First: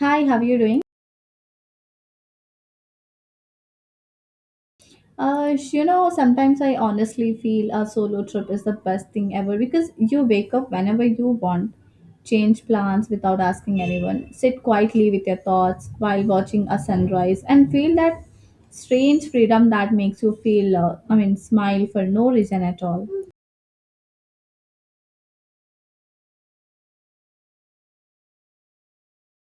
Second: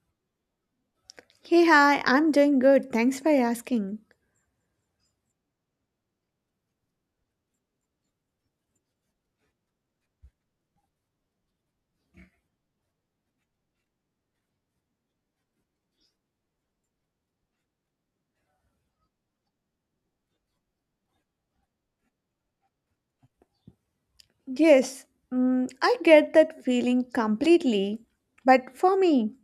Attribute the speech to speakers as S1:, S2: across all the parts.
S1: Hi, how are you doing?
S2: Hey, hi, I'm doing good. Thanks for asking.
S1: Sometimes I honestly feel a solo trip is the best thing ever because you wake up whenever you want, change plans without asking anyone, sit quietly with your thoughts while watching a sunrise, and feel that strange freedom that makes you feel, smile for no reason at all.
S2: Yes, I get that feeling completely. But for me,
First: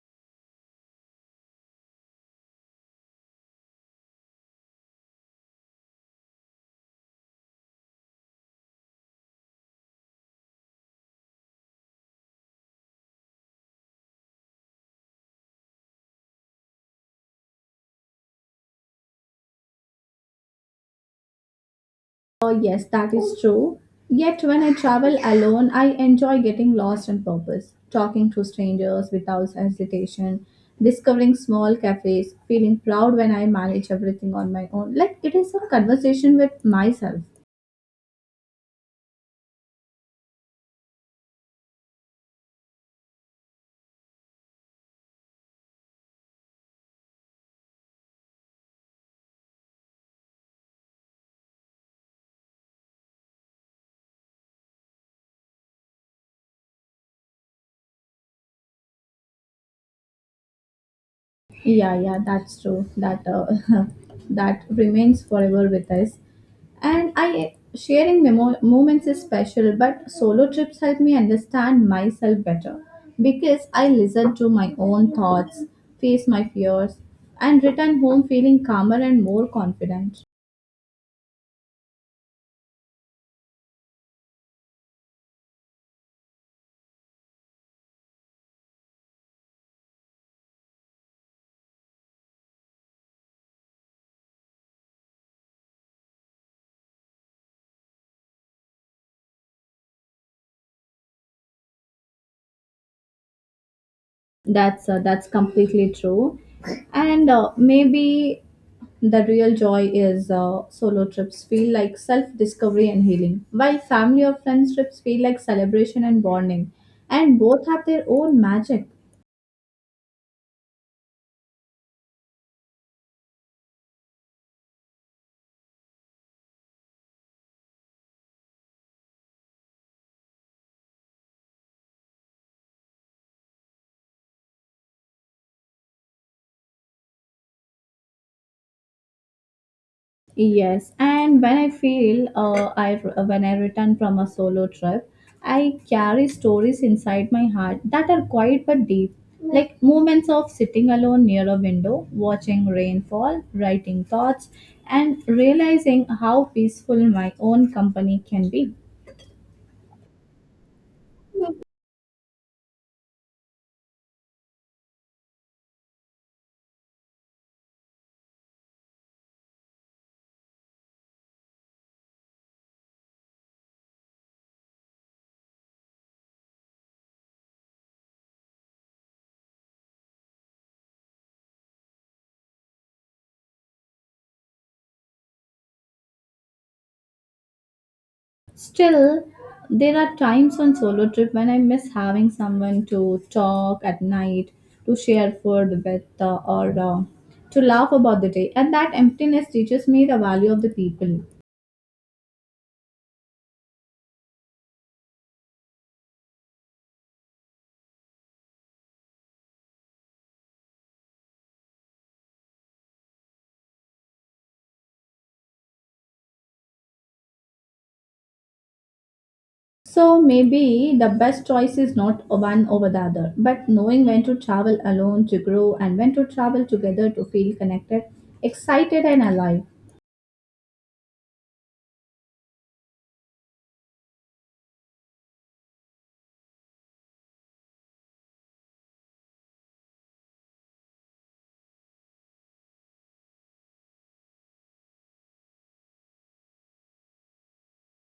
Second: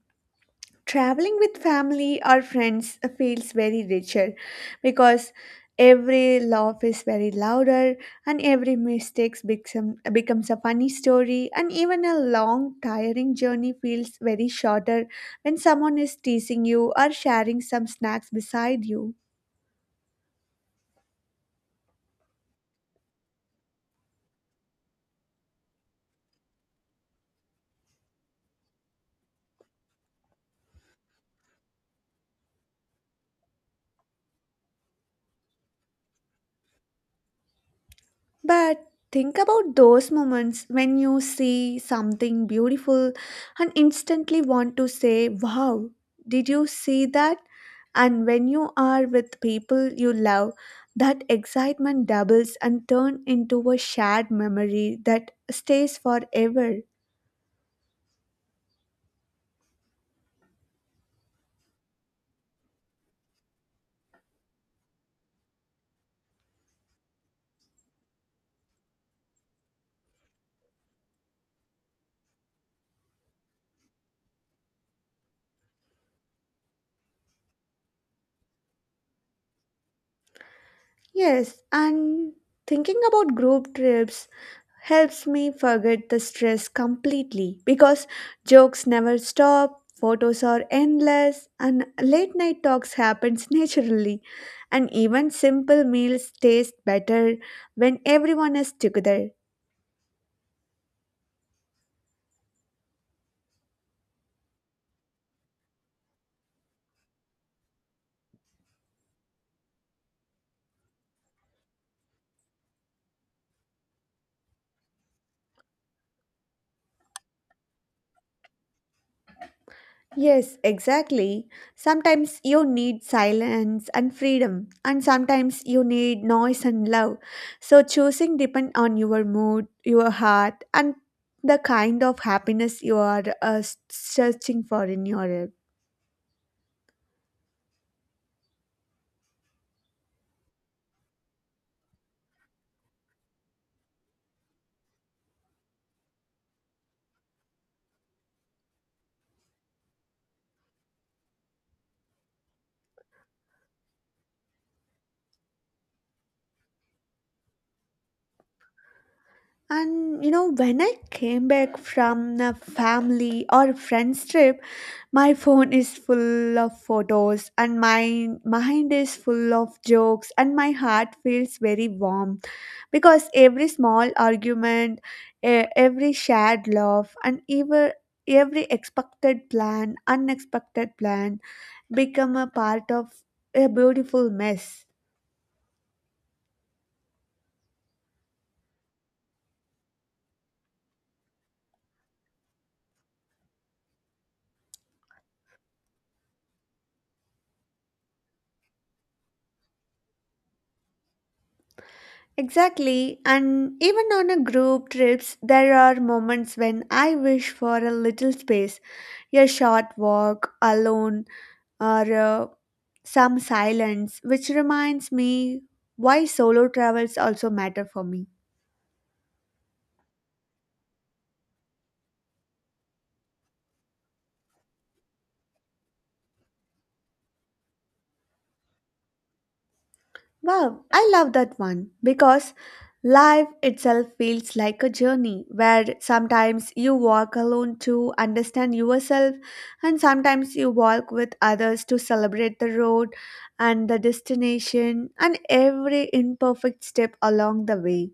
S2: traveling with family or friends feels very richer because every laugh is very louder and every mistake becomes a funny story and even a long tiring journey feels very shorter when someone is teasing you or sharing some snacks beside you.
S1: Yes, that is true. Yet when I travel alone, I enjoy getting lost on purpose, talking to strangers without hesitation, discovering small cafes, feeling proud when I manage everything on my own. Like it is a conversation with myself.
S2: But think about those moments when you see something beautiful and instantly want to say, "Wow, did you see that?" And when you are with people you love, that excitement doubles and turns into a shared memory that stays forever.
S1: Yeah, yeah, that's true. That that remains forever with us. And I moments is special, but solo trips help me understand myself better because I listen to my own thoughts, face my fears, and return home feeling calmer and more confident.
S2: Yes, and thinking about group trips helps me forget the stress completely because jokes never stop, photos are endless, and late night talks happens naturally. And even simple meals taste better when everyone is together.
S1: That's completely true. And maybe the real joy is solo trips feel like self discovery and healing, while family or friends trips feel like celebration and bonding. And both have their own magic.
S2: Yes, exactly. Sometimes you need silence and freedom, and sometimes you need noise and love. So choosing depends on your mood, your heart, and the kind of happiness you are searching for in your life.
S1: Yes, and when I when I return from a solo trip, I carry stories inside my heart that are quiet but deep, like moments of sitting alone near a window, watching rainfall, writing thoughts, and realizing how peaceful my own company can be.
S2: And you know, when I came back from a family or friends trip, my phone is full of photos and my mind is full of jokes and my heart feels very warm because every small argument, every shared laugh and even every expected plan, unexpected plan become a part of a beautiful mess.
S1: Still, there are times on solo trip when I miss having someone to talk at night, to share food with, or to laugh about the day. And that emptiness teaches me the value of the people.
S2: Exactly, and even on a group trips, there are moments when I wish for a little space, a short walk alone, or some silence, which reminds me why solo travels also matter for me.
S1: So maybe the best choice is not one over the other, but knowing when to travel alone to grow and when to travel together to feel connected, excited, and alive.
S2: Wow, I love that one because life itself feels like a journey where sometimes you walk alone to understand yourself, and sometimes you walk with others to celebrate the road and the destination and every imperfect step along the way.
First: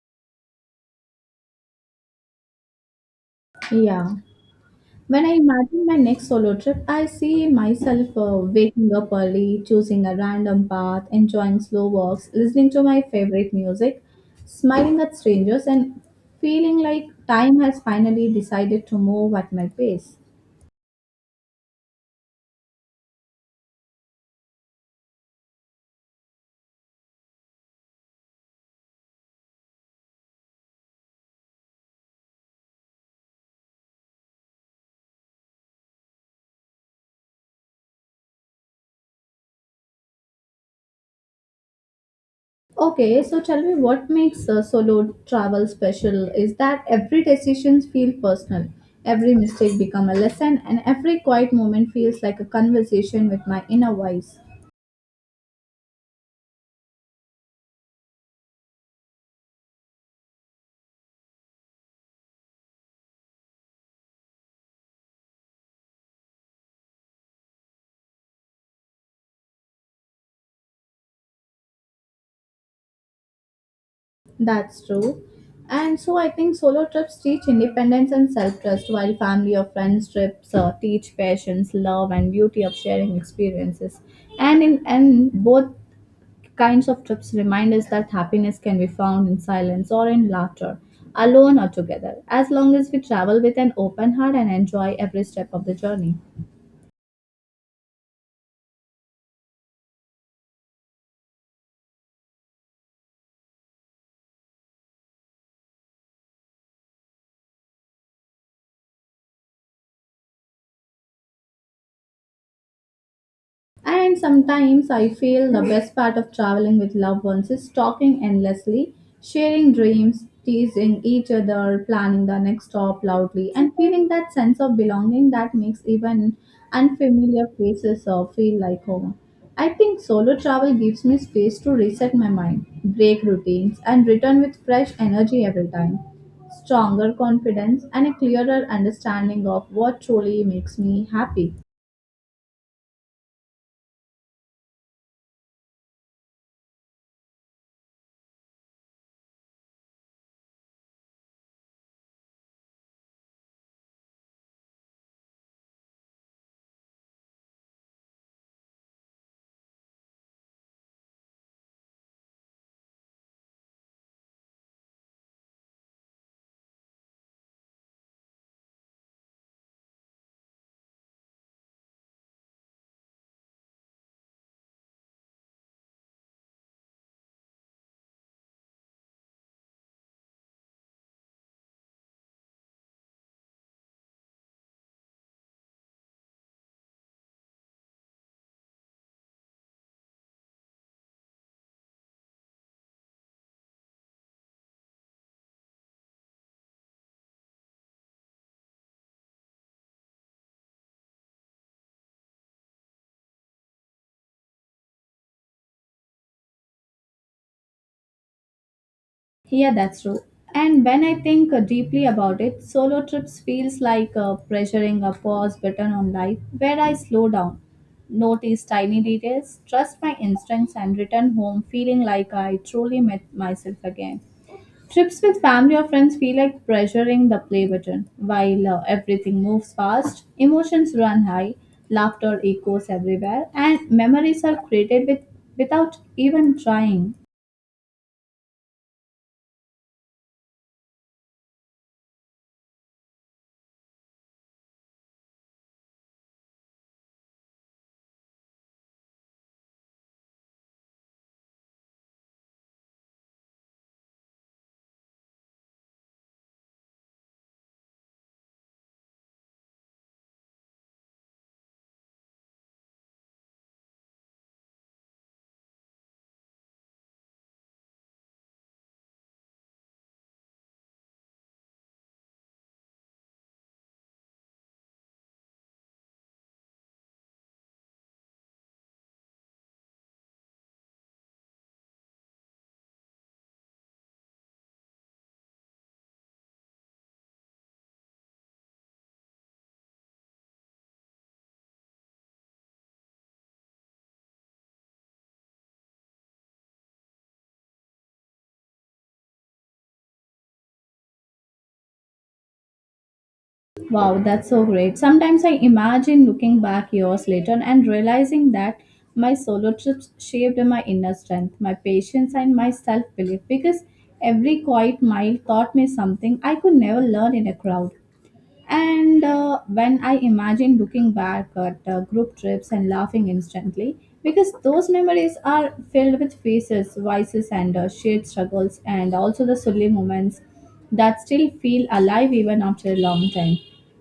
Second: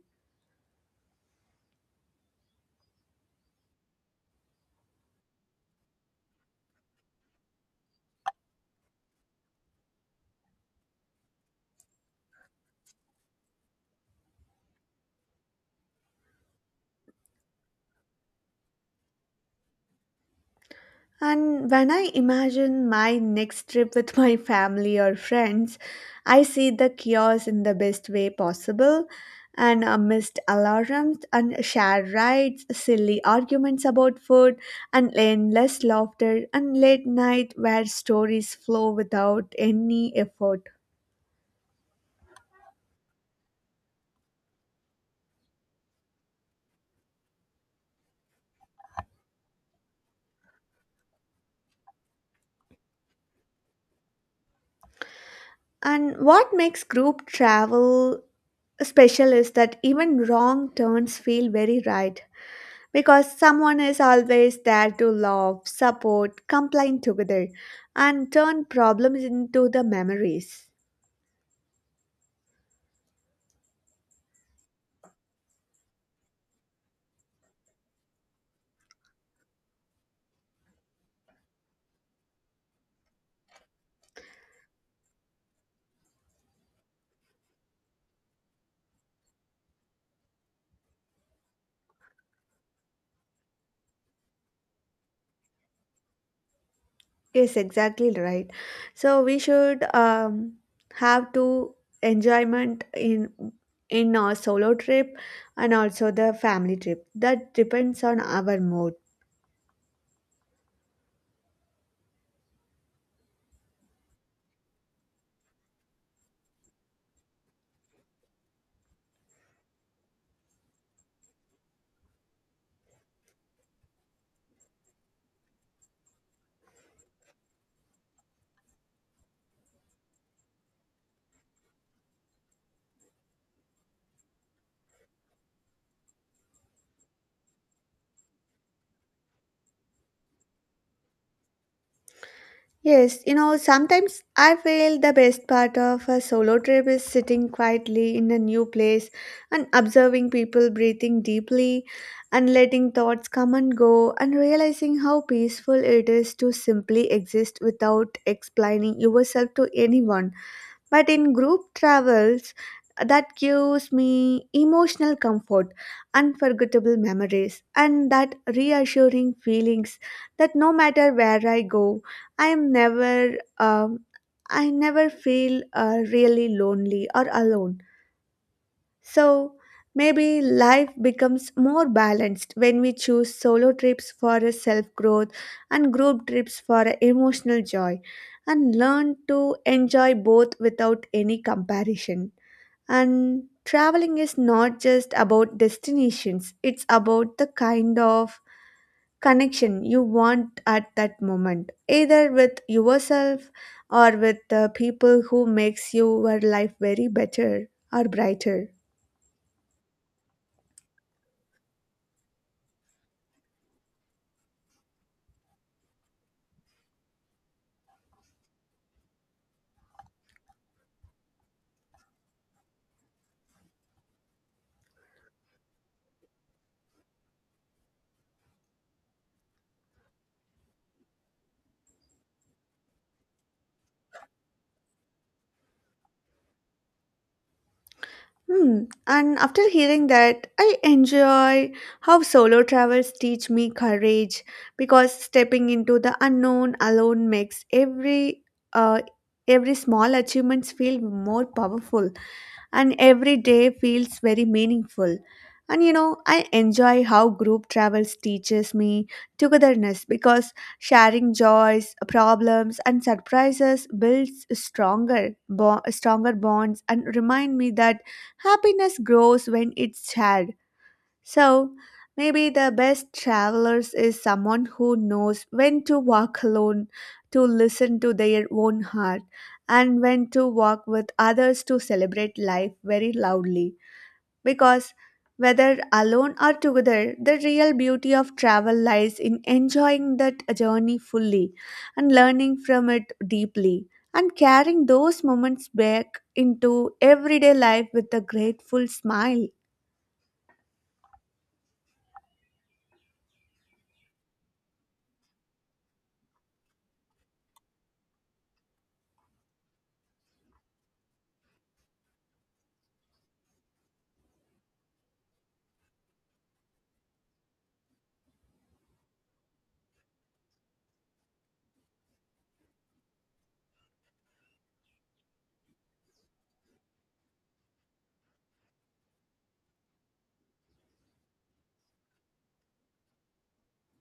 S1: Yeah. When I imagine my next solo trip, I see myself waking up early, choosing a random path, enjoying slow walks, listening to my favorite music, smiling at strangers, and feeling like time has finally decided to move at my pace.
S2: And when I imagine my next trip with my family or friends, I see the chaos in the best way possible and missed alarms and shared rides, silly arguments about food, and endless laughter and late night where stories flow without any effort.
S1: Okay, so tell me what makes solo travel special is that every decision feels personal, every mistake become a lesson, and every quiet moment feels like a conversation with my inner voice.
S2: And what makes group travel special is that even wrong turns feel very right because someone is always there to love, support, complain together, and turn problems into the memories.
S1: That's true. And so I think solo trips teach independence and self trust, while family or friends trips teach patience, love, and beauty of sharing experiences. And both kinds of trips remind us that happiness can be found in silence or in laughter, alone or together, as long as we travel with an open heart and enjoy every step of the journey.
S2: Yes, exactly right. So we should have to enjoyment in our solo trip and also the family trip. That depends on our mood.
S1: And sometimes I feel the best part of traveling with loved ones is talking endlessly, sharing dreams, teasing each other, planning the next stop loudly, and feeling that sense of belonging that makes even unfamiliar places feel like home. I think solo travel gives me space to reset my mind, break routines, and return with fresh energy every time. Stronger confidence and a clearer understanding of what truly makes me happy.
S2: Yes, you know, sometimes I feel the best part of a solo trip is sitting quietly in a new place and observing people breathing deeply and letting thoughts come and go and realizing how peaceful it is to simply exist without explaining yourself to anyone. But in group travels, that gives me emotional comfort, unforgettable memories, and that reassuring feelings that no matter where I go, I am never. I never feel really lonely or alone. So maybe life becomes more balanced when we choose solo trips for a self growth and group trips for a emotional joy and learn to enjoy both without any comparison. And traveling is not just about destinations, it's about the kind of connection you want at that moment, either with yourself or with the people who makes your life very better or brighter.
S1: Yeah, that's true. And when I think deeply about it, solo trips feels like pressuring a pause button on life where I slow down, notice tiny details, trust my instincts and return home feeling like I truly met myself again. Trips with family or friends feel like pressuring the play button while everything moves fast, emotions run high, laughter echoes everywhere and memories are created with without even trying.
S2: Hmm. And after hearing that, I enjoy how solo travels teach me courage because stepping into the unknown alone makes uh, every small achievements feel more powerful and every day feels very meaningful. And you know, I enjoy how group travels teaches me togetherness because sharing joys, problems, and surprises builds stronger bonds and remind me that happiness grows when it's shared. So, maybe the best travelers is someone who knows when to walk alone to listen to their own heart and when to walk with others to celebrate life very loudly. Because whether alone or together, the real beauty of travel lies in enjoying that journey fully and learning from it deeply and carrying those moments back into everyday life with a grateful smile.
S1: Wow, that's so great. Sometimes I imagine looking back years later and realizing that my solo trips shaped my inner strength, my patience, and my self belief because every quiet mile taught me something I could never learn in a crowd. And when I imagine looking back at group trips and laughing instantly, because those memories are filled with faces, voices, and shared struggles, and also the silly moments that still feel alive even after a long time.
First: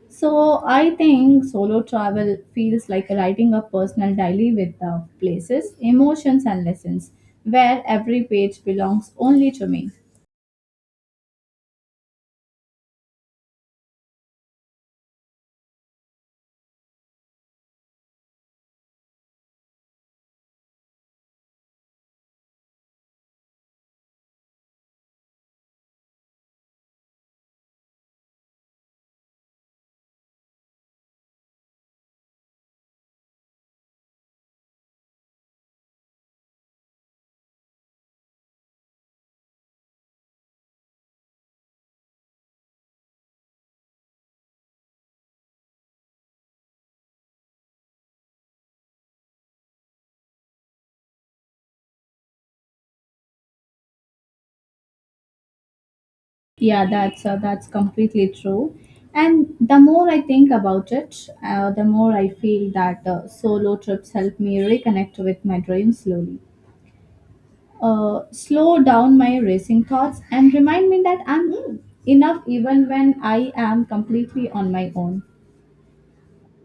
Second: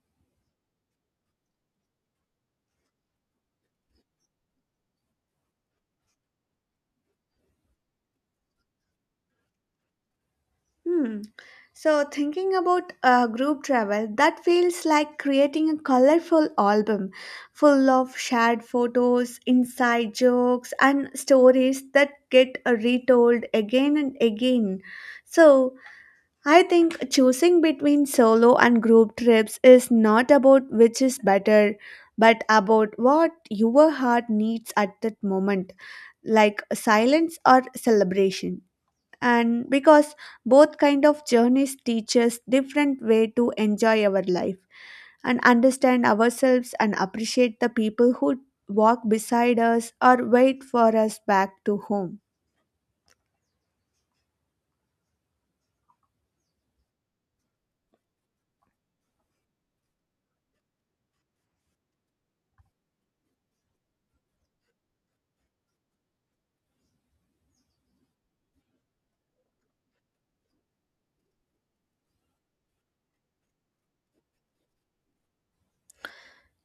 S1: So I think solo travel feels like writing a personal diary with places, emotions, and lessons, where every page belongs only to me.
S2: Hmm. So, thinking about group travel, that feels like creating a colorful album full of shared photos, inside jokes, and stories that get retold again and again. So, I think choosing between solo and group trips is not about which is better, but about what your heart needs at that moment, like silence or celebration, and because both kind of journeys teach us different way to enjoy our life and understand ourselves and appreciate the people who walk beside us or wait for us back to home.
S1: Yeah, that's completely true. And the more I think about it, the more I feel that solo trips help me reconnect with my dreams slowly, slow down my racing thoughts, and remind me that I'm enough even when I am completely on my own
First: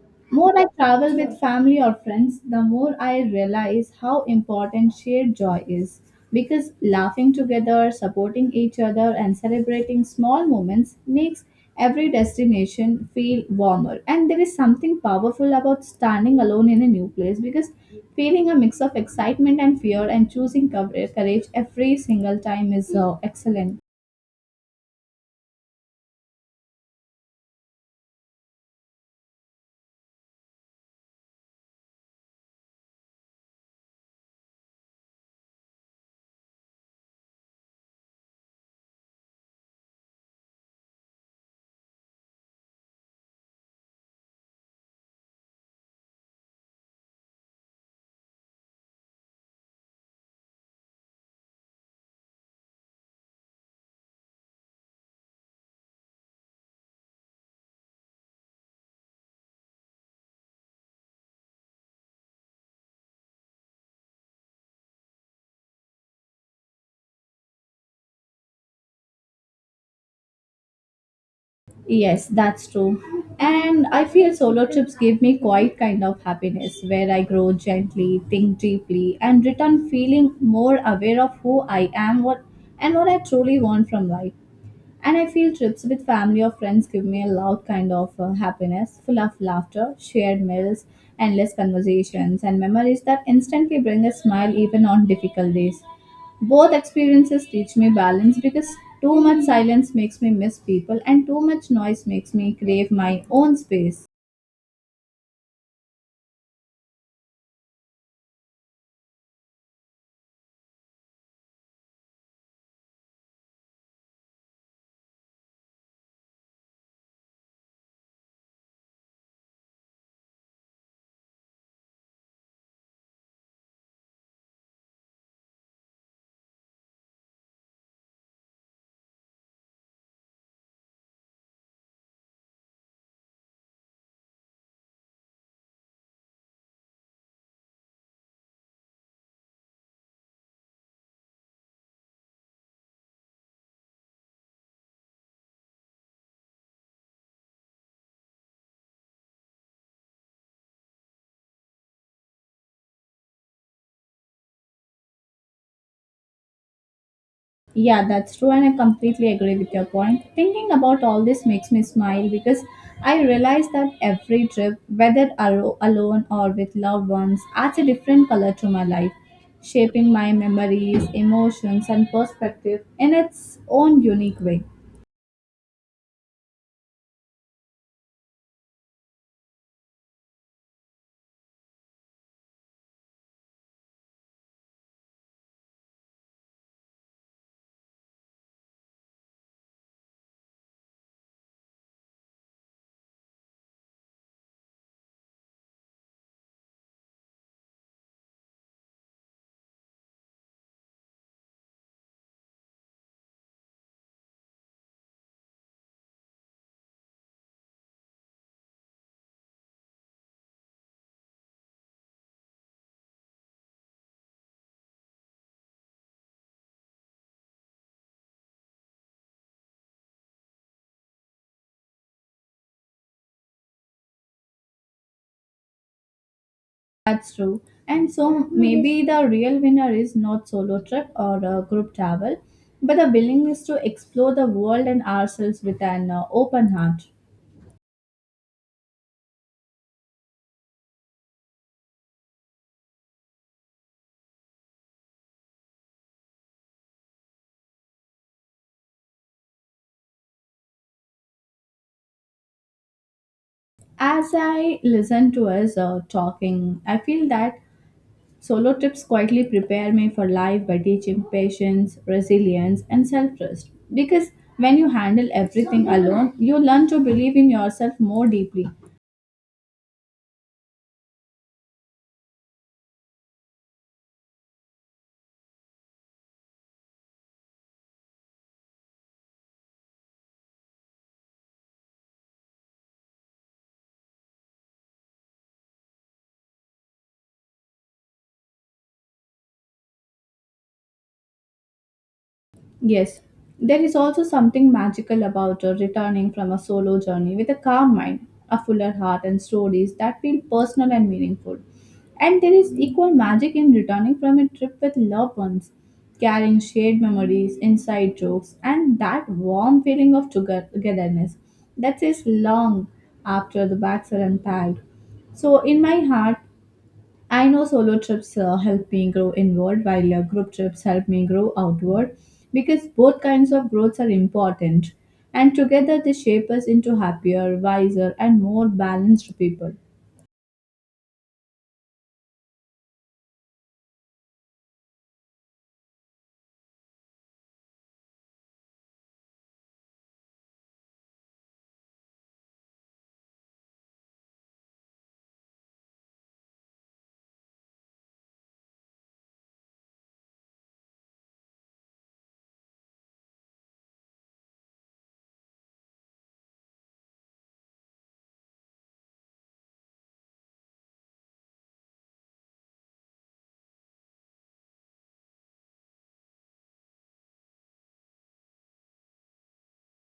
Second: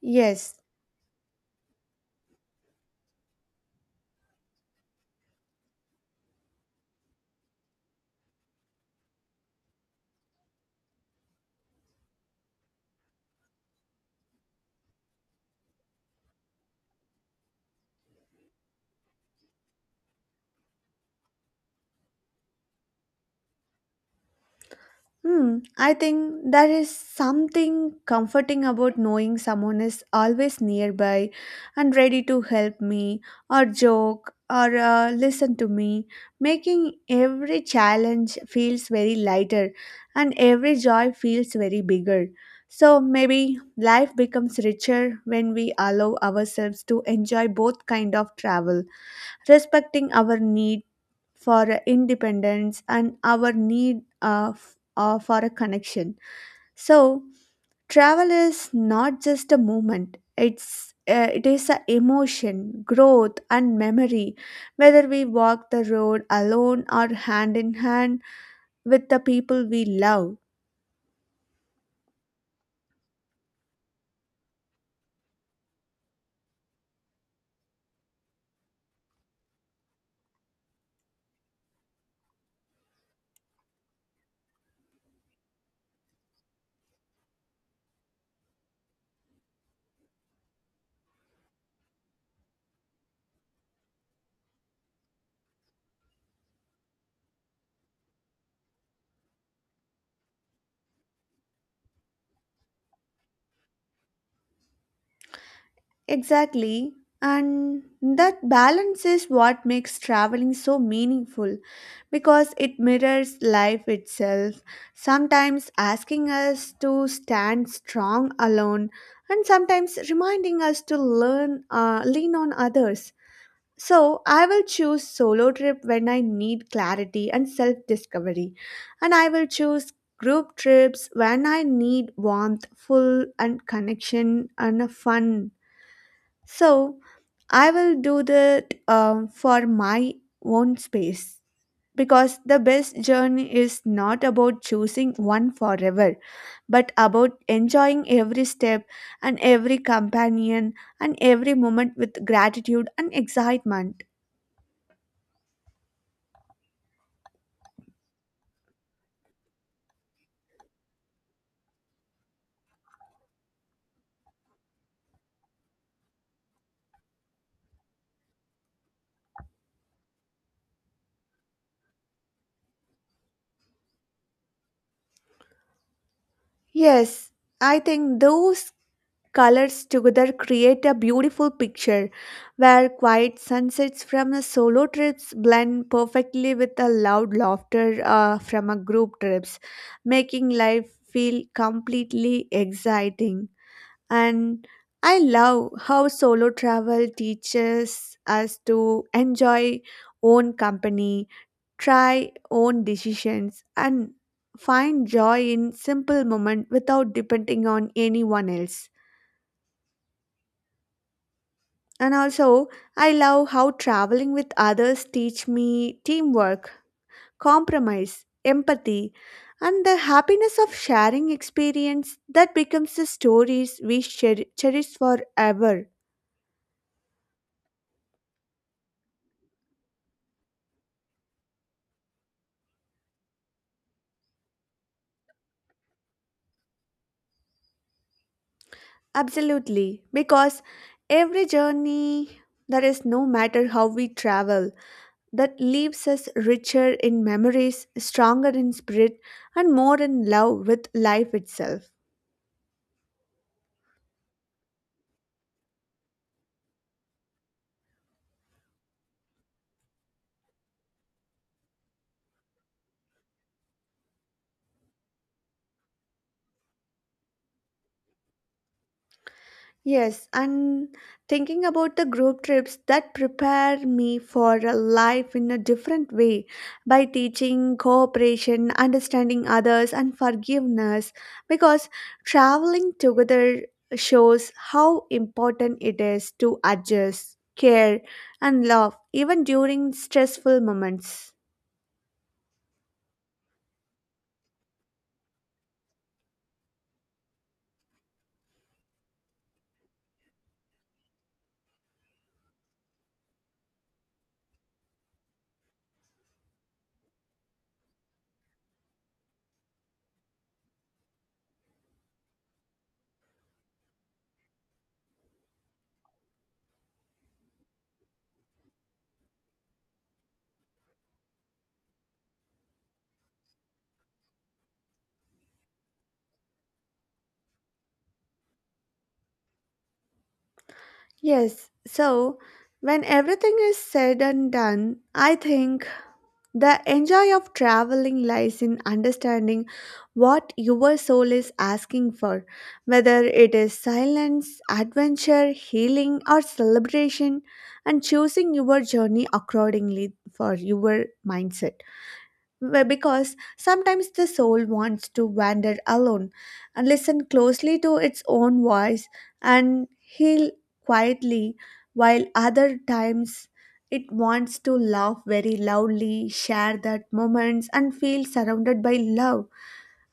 S2: Yes.
S1: more I travel with family or friends, the more I realize how important shared joy is. Because laughing together, supporting each other, and celebrating small moments makes every destination feel warmer. And there is something powerful about standing alone in a new place because feeling a mix of excitement and fear and choosing courage every single time is excellent.
S2: Hmm, I think there is something comforting about knowing someone is always nearby and ready to help me or joke or listen to me, making every challenge feels very lighter and every joy feels very bigger. So maybe life becomes richer when we allow ourselves to enjoy both kind of travel, respecting our need for independence and our need for a connection. So travel is not just a movement, it is a emotion growth and memory, whether we walk the road alone or hand in hand with the people we love.
S1: Yes, that's true. And I feel solo trips give me quite kind of happiness where I grow gently, think deeply, and return feeling more aware of who I am what and what I truly want from life. And I feel trips with family or friends give me a loud kind of happiness, full of laughter, shared meals, endless conversations, and memories that instantly bring a smile even on difficult days. Both experiences teach me balance because too much silence makes me miss people, and too much noise makes me crave my own space.
S2: Exactly. And that balance is what makes traveling so meaningful because it mirrors life itself, sometimes asking us to stand strong alone and sometimes reminding us to learn lean on others. So, I will choose solo trip when I need clarity and self-discovery, and I will choose group trips when I need warmth, full and connection and a fun. So I will do that for my own space, because the best journey is not about choosing one forever, but about enjoying every step and every companion and every moment with gratitude and excitement.
S1: Yeah, that's true, and I completely agree with your point. Thinking about all this makes me smile because I realize that every trip, whether alone or with loved ones, adds a different color to my life, shaping my memories, emotions, and perspective in its own unique way.
S2: Yes, I think those colors together create a beautiful picture where quiet sunsets from a solo trips blend perfectly with a loud laughter from a group trips, making life feel completely exciting. And I love how solo travel teaches us to enjoy own company, try own decisions and find joy in simple moment without depending on anyone else. And also, I love how traveling with others teach me teamwork, compromise, empathy, and the happiness of sharing experience that becomes the stories we cherish forever.
S1: That's true. And so maybe the real winner is not solo trip or a group travel, but the willingness to explore the world and ourselves with an open heart.
S2: Absolutely, because every journey there is no matter how we travel that leaves us richer in memories, stronger in spirit, and more in love with life itself.
S1: As I listen to us talking, I feel that solo trips quietly prepare me for life by teaching patience, resilience, and self trust. Because when you handle everything alone, you learn to believe in yourself more deeply.
S2: Yes, and thinking about the group trips that prepare me for a life in a different way by teaching cooperation, understanding others, and forgiveness because traveling together shows how important it is to adjust, care, and love even during stressful moments.
S1: Yes, there is also something magical about returning from a solo journey with a calm mind, a fuller heart, and stories that feel personal and meaningful. And there is equal magic in returning from a trip with loved ones, carrying shared memories, inside jokes, and that warm feeling of togetherness that is long after the bags are unpacked. So, in my heart, I know solo trips help me grow inward while group trips help me grow outward because both kinds of growths are important and together they shape us into happier, wiser, and more balanced people.
S2: Yes, so when everything is said and done, I think the enjoy of traveling lies in understanding what your soul is asking for, whether it is silence, adventure, healing, or celebration, and choosing your journey accordingly for your mindset. Well, because sometimes the soul wants to wander alone and listen closely to its own voice and heal quietly, while other times it wants to laugh very loudly, share that moments, and feel surrounded by love.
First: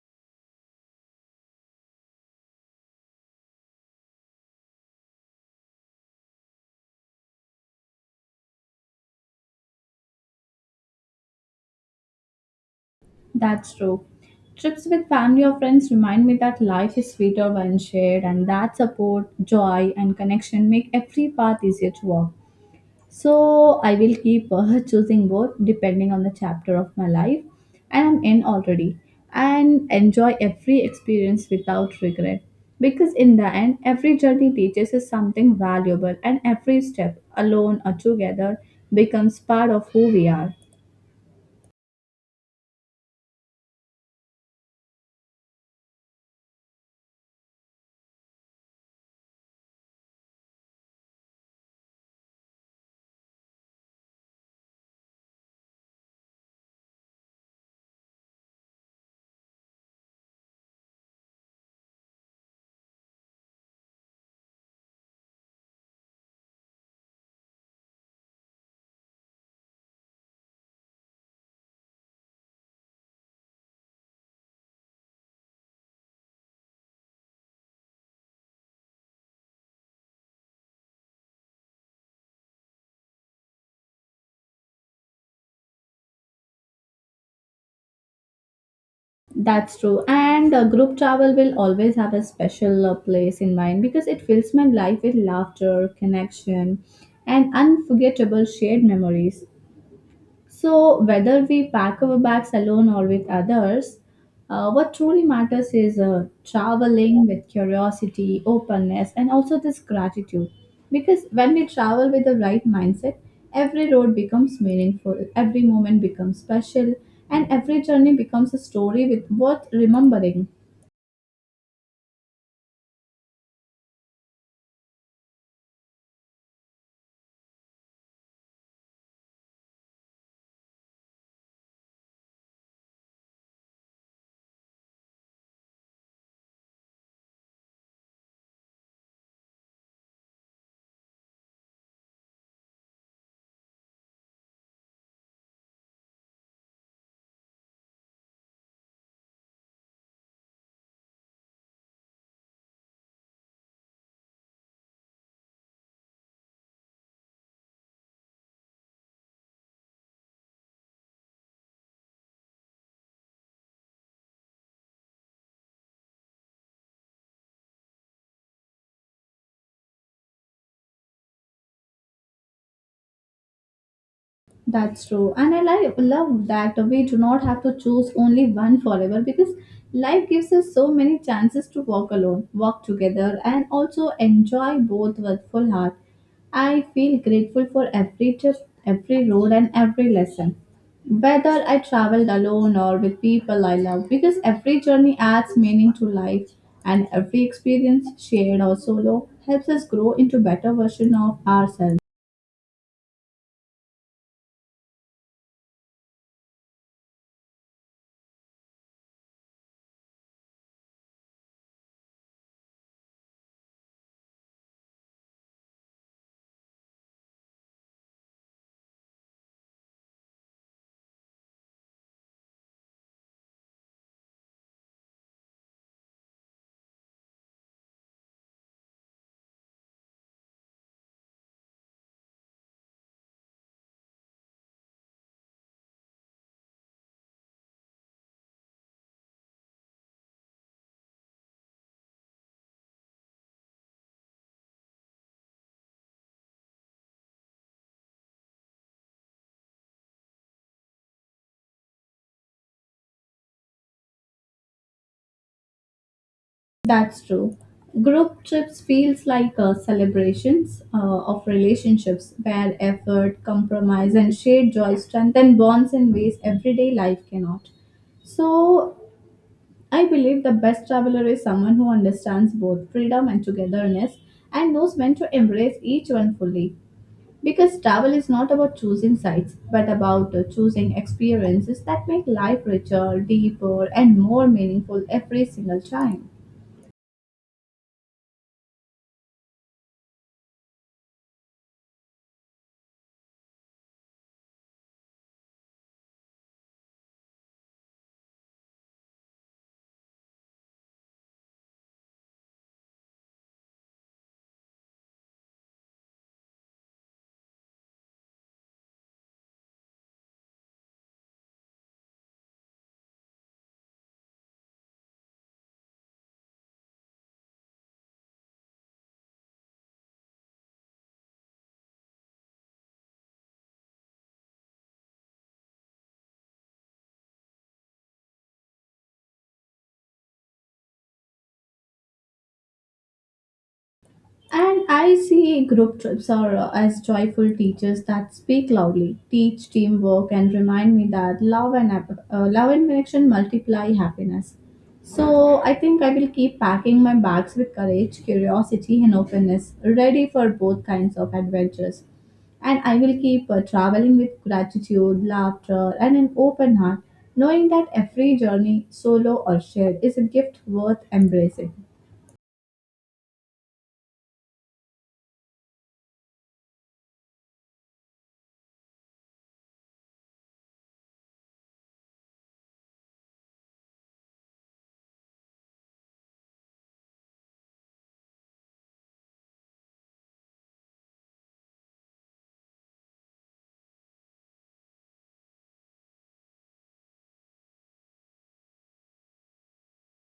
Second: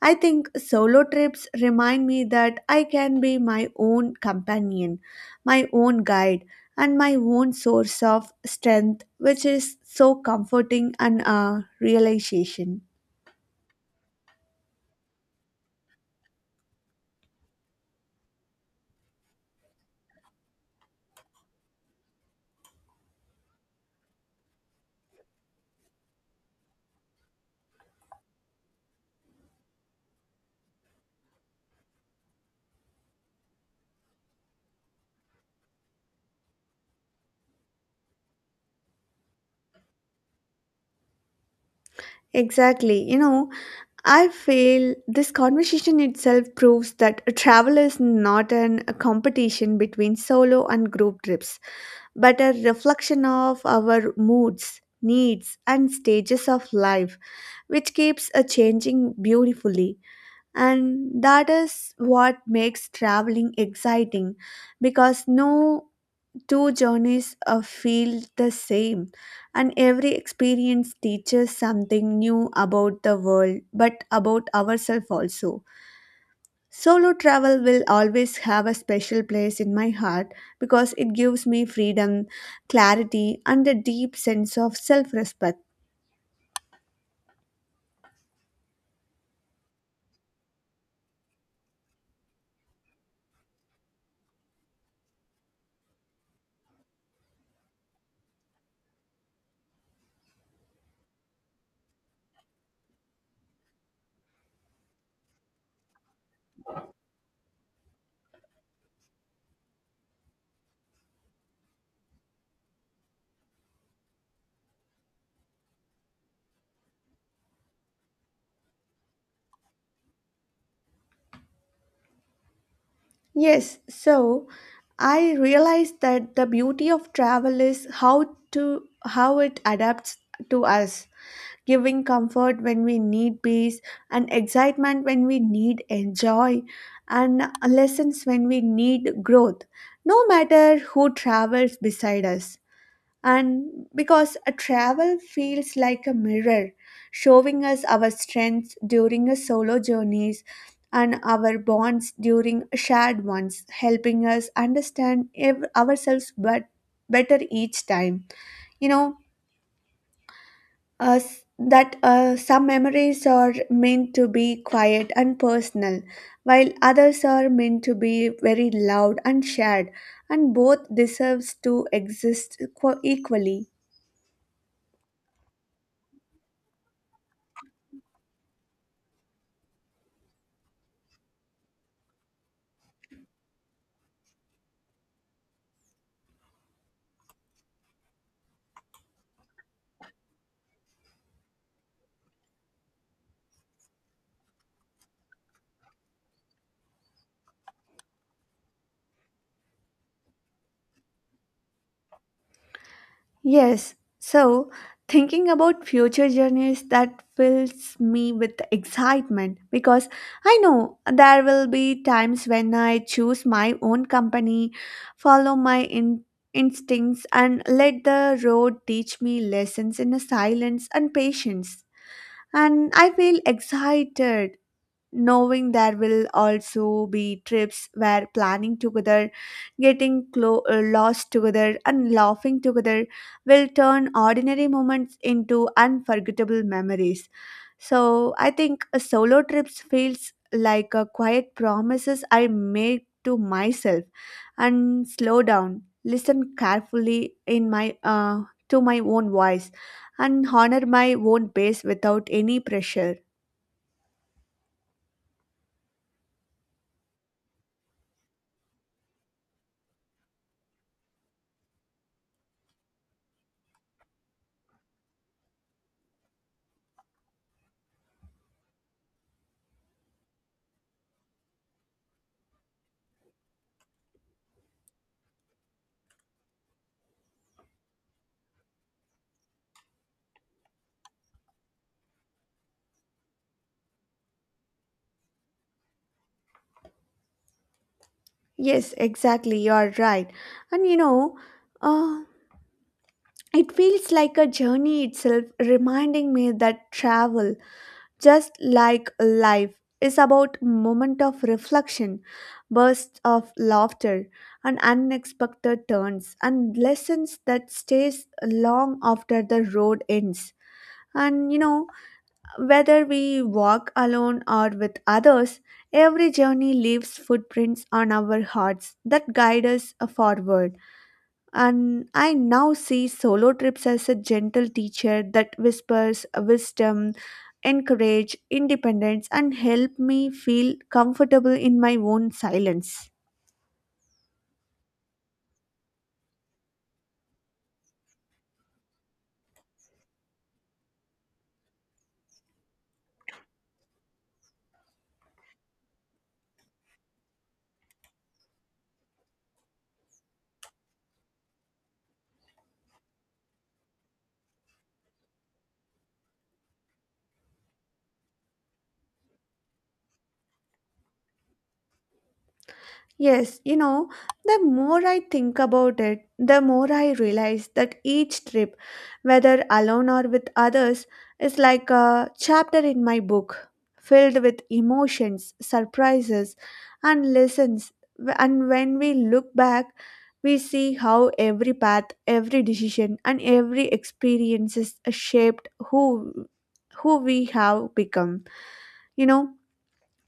S2: I think solo trips remind me that I can be my own companion, my own guide, and my own source of strength, which is so comforting and a realization.
S1: That's true. Trips with family or friends remind me that life is sweeter when shared and that support, joy, and connection make every path easier to walk. So I will keep choosing both depending on the chapter of my life and I'm in already and enjoy every experience without regret because in the end every journey teaches us something valuable and every step alone or together becomes part of who we are.
S2: Exactly. You know, I feel this conversation itself proves that travel is not a competition between solo and group trips, but a reflection of our moods, needs, and stages of life which keeps a changing beautifully, and that is what makes traveling exciting because no two journeys feel the same and every experience teaches something new about the world but about ourselves also. Solo travel will always have a special place in my heart because it gives me freedom, clarity and a deep sense of self-respect.
S1: That's true. And group travel will always have a special place in mind because it fills my life with laughter, connection, and unforgettable shared memories. So, whether we pack our bags alone or with others, what truly matters is traveling with curiosity, openness, and also this gratitude. Because when we travel with the right mindset, every road becomes meaningful, every moment becomes special, and every journey becomes a story with worth remembering.
S2: Yes, so I realized that the beauty of travel is how it adapts to us, giving comfort when we need peace and excitement when we need enjoy and lessons when we need growth, no matter who travels beside us. And because a travel feels like a mirror showing us our strengths during a solo journeys and our bonds during shared ones, helping us understand ourselves but better each time, you know, us that some memories are meant to be quiet and personal while others are meant to be very loud and shared, and both deserves to exist equally.
S1: That's true. And I like, love that we do not have to choose only one forever because life gives us so many chances to walk alone, walk together, and also enjoy both with full heart. I feel grateful for every trip, every road, and every lesson. Whether I traveled alone or with people I love, because every journey adds meaning to life, and every experience, shared or solo, helps us grow into better version of ourselves.
S2: Yes. So, thinking about future journeys that fills me with excitement because I know there will be times when I choose my own company, follow my instincts, and let the road teach me lessons in silence and patience. And I feel excited knowing there will also be trips where planning together, lost together, and laughing together will turn ordinary moments into unforgettable memories. So I think a solo trips feels like a quiet promises I made to myself and slow down, listen carefully in my to my own voice and honor my own pace without any pressure.
S1: That's true. Group trips feels like celebrations of relationships where effort, compromise, and shared joy strengthen bonds in ways everyday life cannot. So, I believe the best traveler is someone who understands both freedom and togetherness and knows when to embrace each one fully. Because travel is not about choosing sites, but about choosing experiences that make life richer, deeper, and more meaningful every single time.
S2: Yes, exactly. You are right. And you know, uh, it feels like a journey itself, reminding me that travel, just like life, is about moment of reflection, bursts of laughter, and unexpected turns, and lessons that stays long after the road ends. And you know, Whether we walk alone or with others, every journey leaves footprints on our hearts that guide us forward. And I now see solo trips as a gentle teacher that whispers wisdom, encourage independence, and help me feel comfortable in my own silence.
S1: And I see group trips are as joyful teachers that speak loudly, teach teamwork, and remind me that love and connection multiply happiness. So I think I will keep packing my bags with courage, curiosity, and openness, ready for both kinds of adventures. And I will keep traveling with gratitude, laughter, and an open heart, knowing that every journey, solo or shared, is a gift worth embracing.
S2: Yes, you know, the more I think about it, the more I realize that each trip, whether alone or with others, is like a chapter in my book, filled with emotions, surprises, and lessons. And when we look back, we see how every path, every decision, and every experience is shaped who we have become. You know,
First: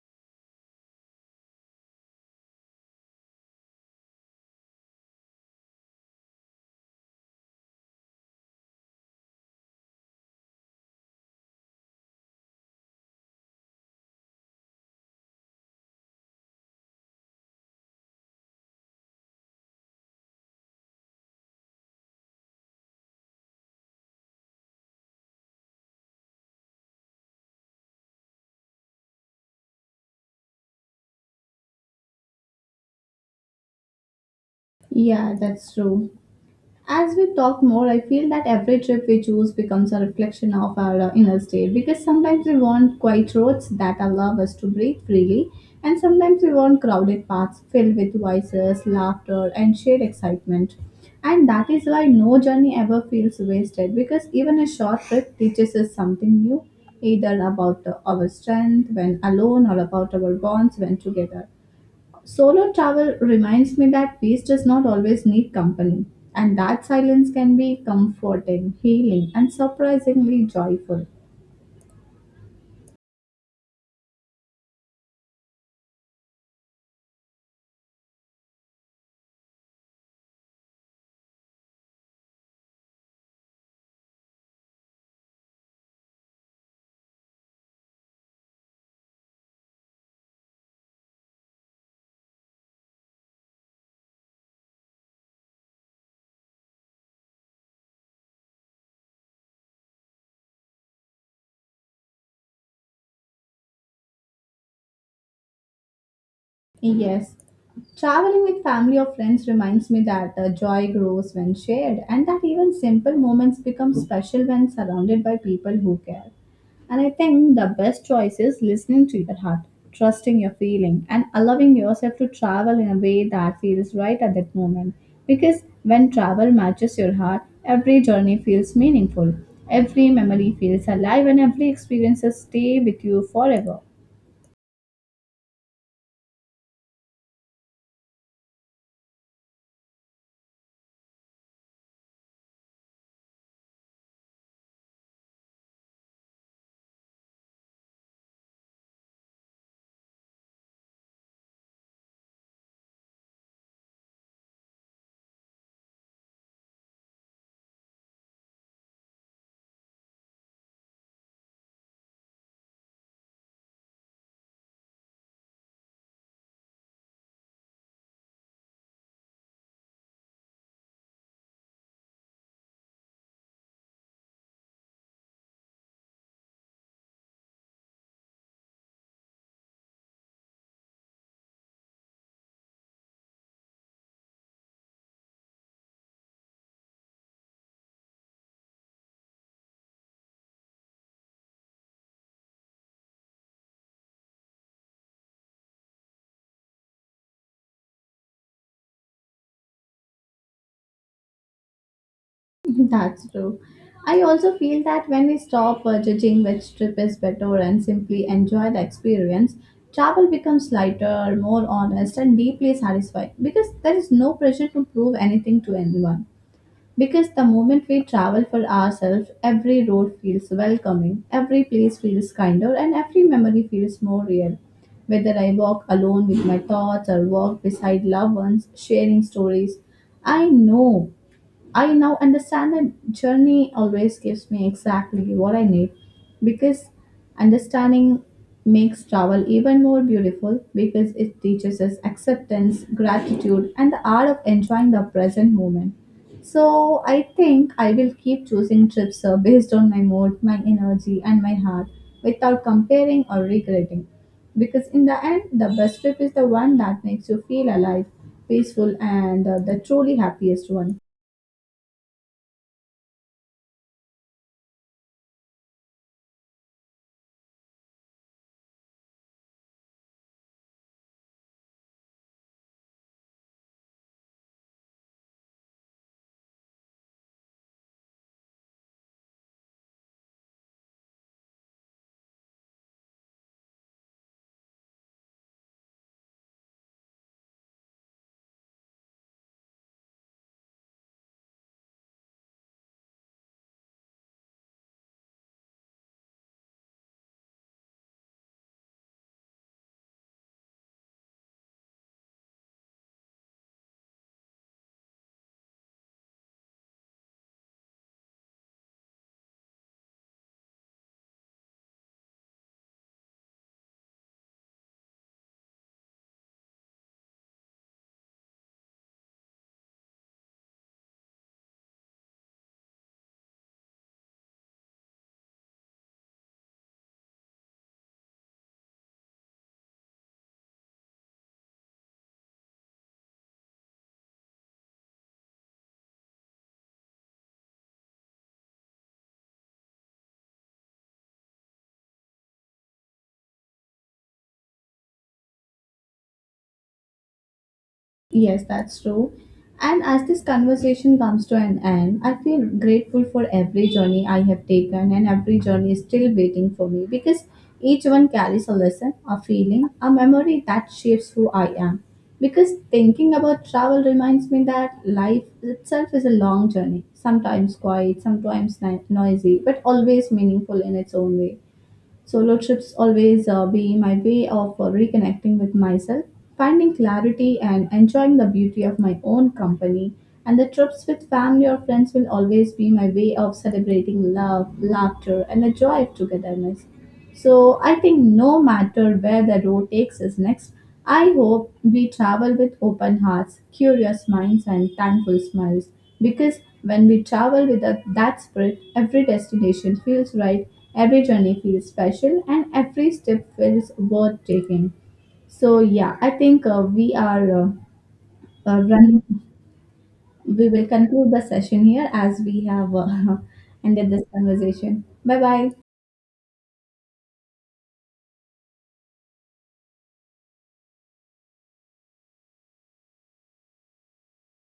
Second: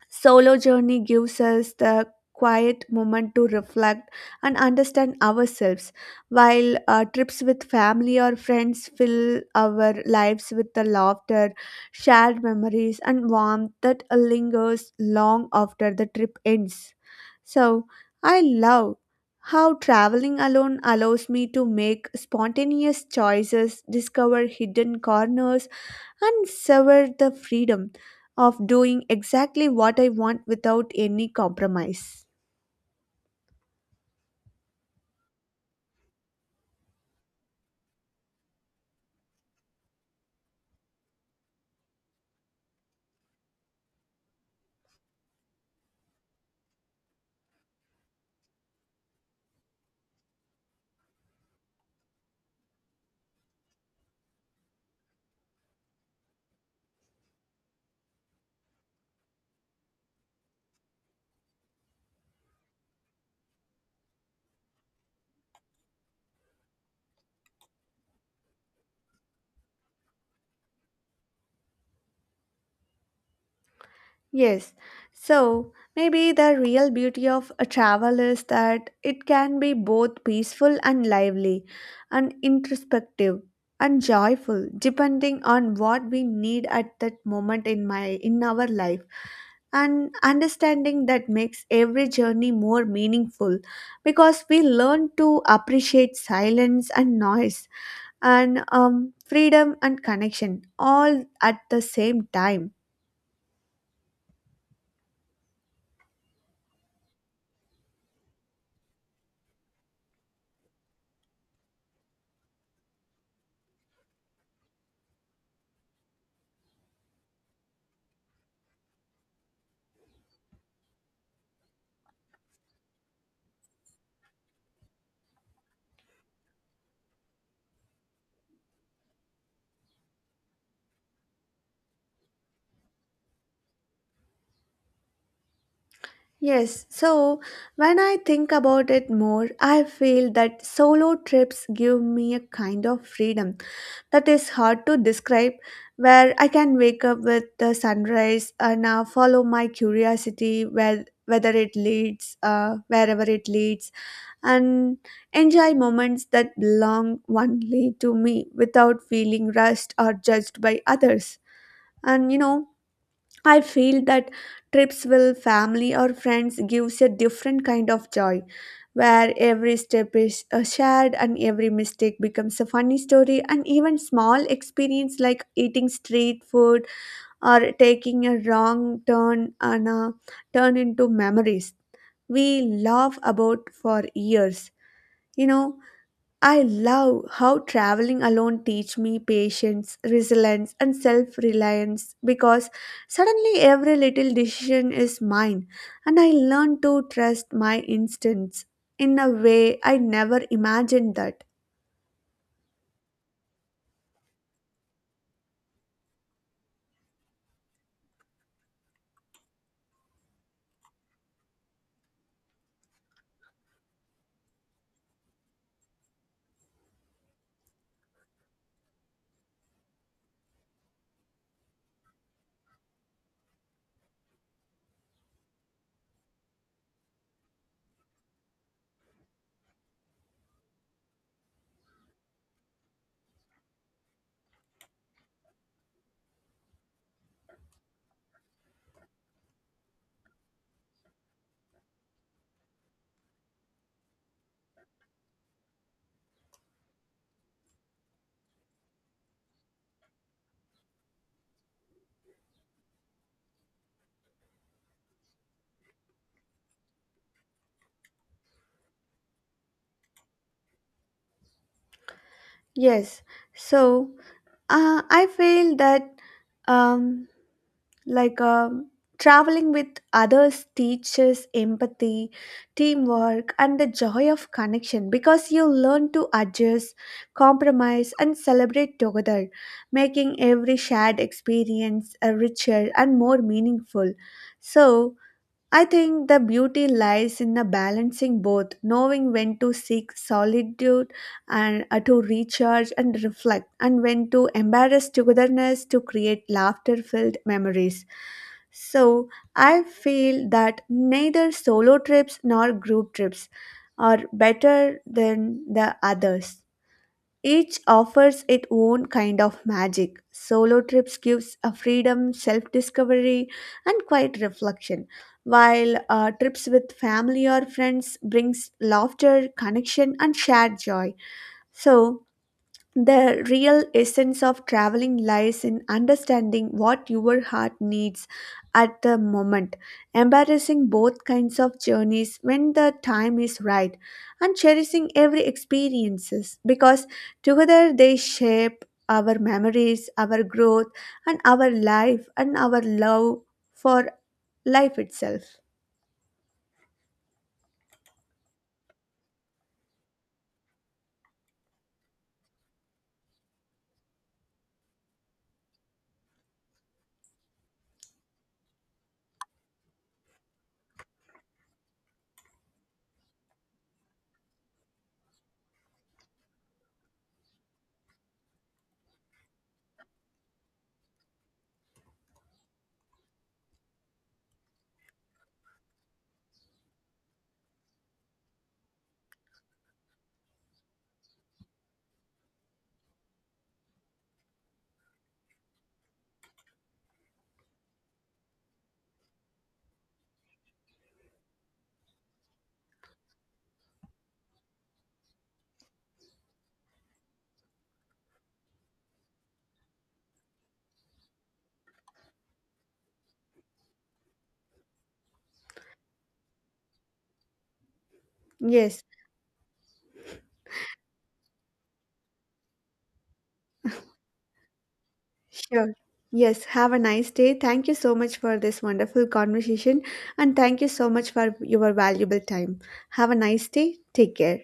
S2: solo journey gives us the quiet moment to reflect and understand ourselves, while trips with family or friends fill our lives with the laughter, shared memories, and warmth that lingers long after the trip ends. So, I love how traveling alone allows me to make spontaneous choices, discover hidden corners, and sever the freedom of doing exactly what I want without any compromise.
S1: Yeah, that's true. As we talk more, I feel that every trip we choose becomes a reflection of our inner state because sometimes we want quiet roads that allow us to breathe freely, and sometimes we want crowded paths filled with voices, laughter, and shared excitement. And that is why no journey ever feels wasted because even a short trip teaches us something new, either about our strength when alone or about our bonds when together. Solo travel reminds me that peace does not always need company, and that silence can be comforting, healing, and surprisingly joyful.
S2: Yes, so maybe the real beauty of a travel is that it can be both peaceful and lively, and introspective and joyful, depending on what we need at that moment in my in our life and understanding that makes every journey more meaningful because we learn to appreciate silence and noise and freedom and connection all at the same time.
S1: Yes. Traveling with family or friends reminds me that joy grows when shared, and that even simple moments become special when surrounded by people who care. And I think the best choice is listening to your heart, trusting your feeling, and allowing yourself to travel in a way that feels right at that moment. Because when travel matches your heart, every journey feels meaningful, every memory feels alive, and every experience stays with you forever.
S2: Yes, so when I think about it more, I feel that solo trips give me a kind of freedom that is hard to describe, where I can wake up with the sunrise and follow my curiosity, wherever it leads, and enjoy moments that belong only to me without feeling rushed or judged by others. And you know, I feel that trips with family or friends gives a different kind of joy where every step is shared and every mistake becomes a funny story and even small experience like eating street food or taking a wrong turn and turn into memories we laugh about for years. You know, I love how traveling alone teach me patience, resilience and self-reliance because suddenly every little decision is mine and I learn to trust my instincts in a way I never imagined that.
S1: That's true. I also feel that when we stop judging which trip is better and simply enjoy the experience, travel becomes lighter, more honest, and deeply satisfying because there is no pressure to prove anything to anyone. Because the moment we travel for ourselves, every road feels welcoming, every place feels kinder, and every memory feels more real. Whether I walk alone with my thoughts or walk beside loved ones, sharing stories, I know I now understand that journey always gives me exactly what I need because understanding makes travel even more beautiful because it teaches us acceptance, gratitude, and the art of enjoying the present moment. So I think I will keep choosing trips based on my mood, my energy, and my heart without comparing or regretting. Because in the end, the best trip is the one that makes you feel alive, peaceful, and the truly happiest one.
S2: Yes. So, I feel that um, like um, traveling with others teaches empathy teamwork and the joy of connection because you learn to adjust compromise and celebrate together making every shared experience richer and more meaningful. So I think the beauty lies in the balancing both, knowing when to seek solitude and to recharge and reflect, and when to embrace togetherness to create laughter-filled memories. So, I feel that neither solo trips nor group trips are better than the others. Each offers its own kind of magic. Solo trips gives a freedom, self-discovery, and quiet reflection, while trips with family or friends brings laughter, connection, and shared joy. So, the real essence of traveling lies in understanding what your heart needs at the moment, embracing both kinds of journeys when the time is right, and cherishing every experiences because together they shape our memories, our growth, and our life and our love for life itself.
S1: Yes, that's true. And as this conversation comes to an end, I feel grateful for every journey I have taken, and every journey is still waiting for me because each one carries a lesson, a feeling, a memory that shapes who I am. Because thinking about travel reminds me that life itself is a long journey, sometimes quiet, sometimes noisy, but always meaningful in its own way. Solo trips always be my way of reconnecting with myself, finding clarity, and enjoying the beauty of my own company. And the trips with family or friends will always be my way of celebrating love, laughter, and the joy of togetherness. So I think no matter where the road takes us next, I hope we travel with open hearts, curious minds, and thankful smiles because when we travel with that spirit, every destination feels right, every journey feels special, and every step feels worth taking. So, yeah, I think we are
S2: Yes.
S1: running. We will conclude the session here as we have ended this conversation. Bye bye.
S2: Sure. Yes, have a nice day. Thank you so much for this wonderful conversation and thank you so much for your valuable time. Have a nice day. Take care.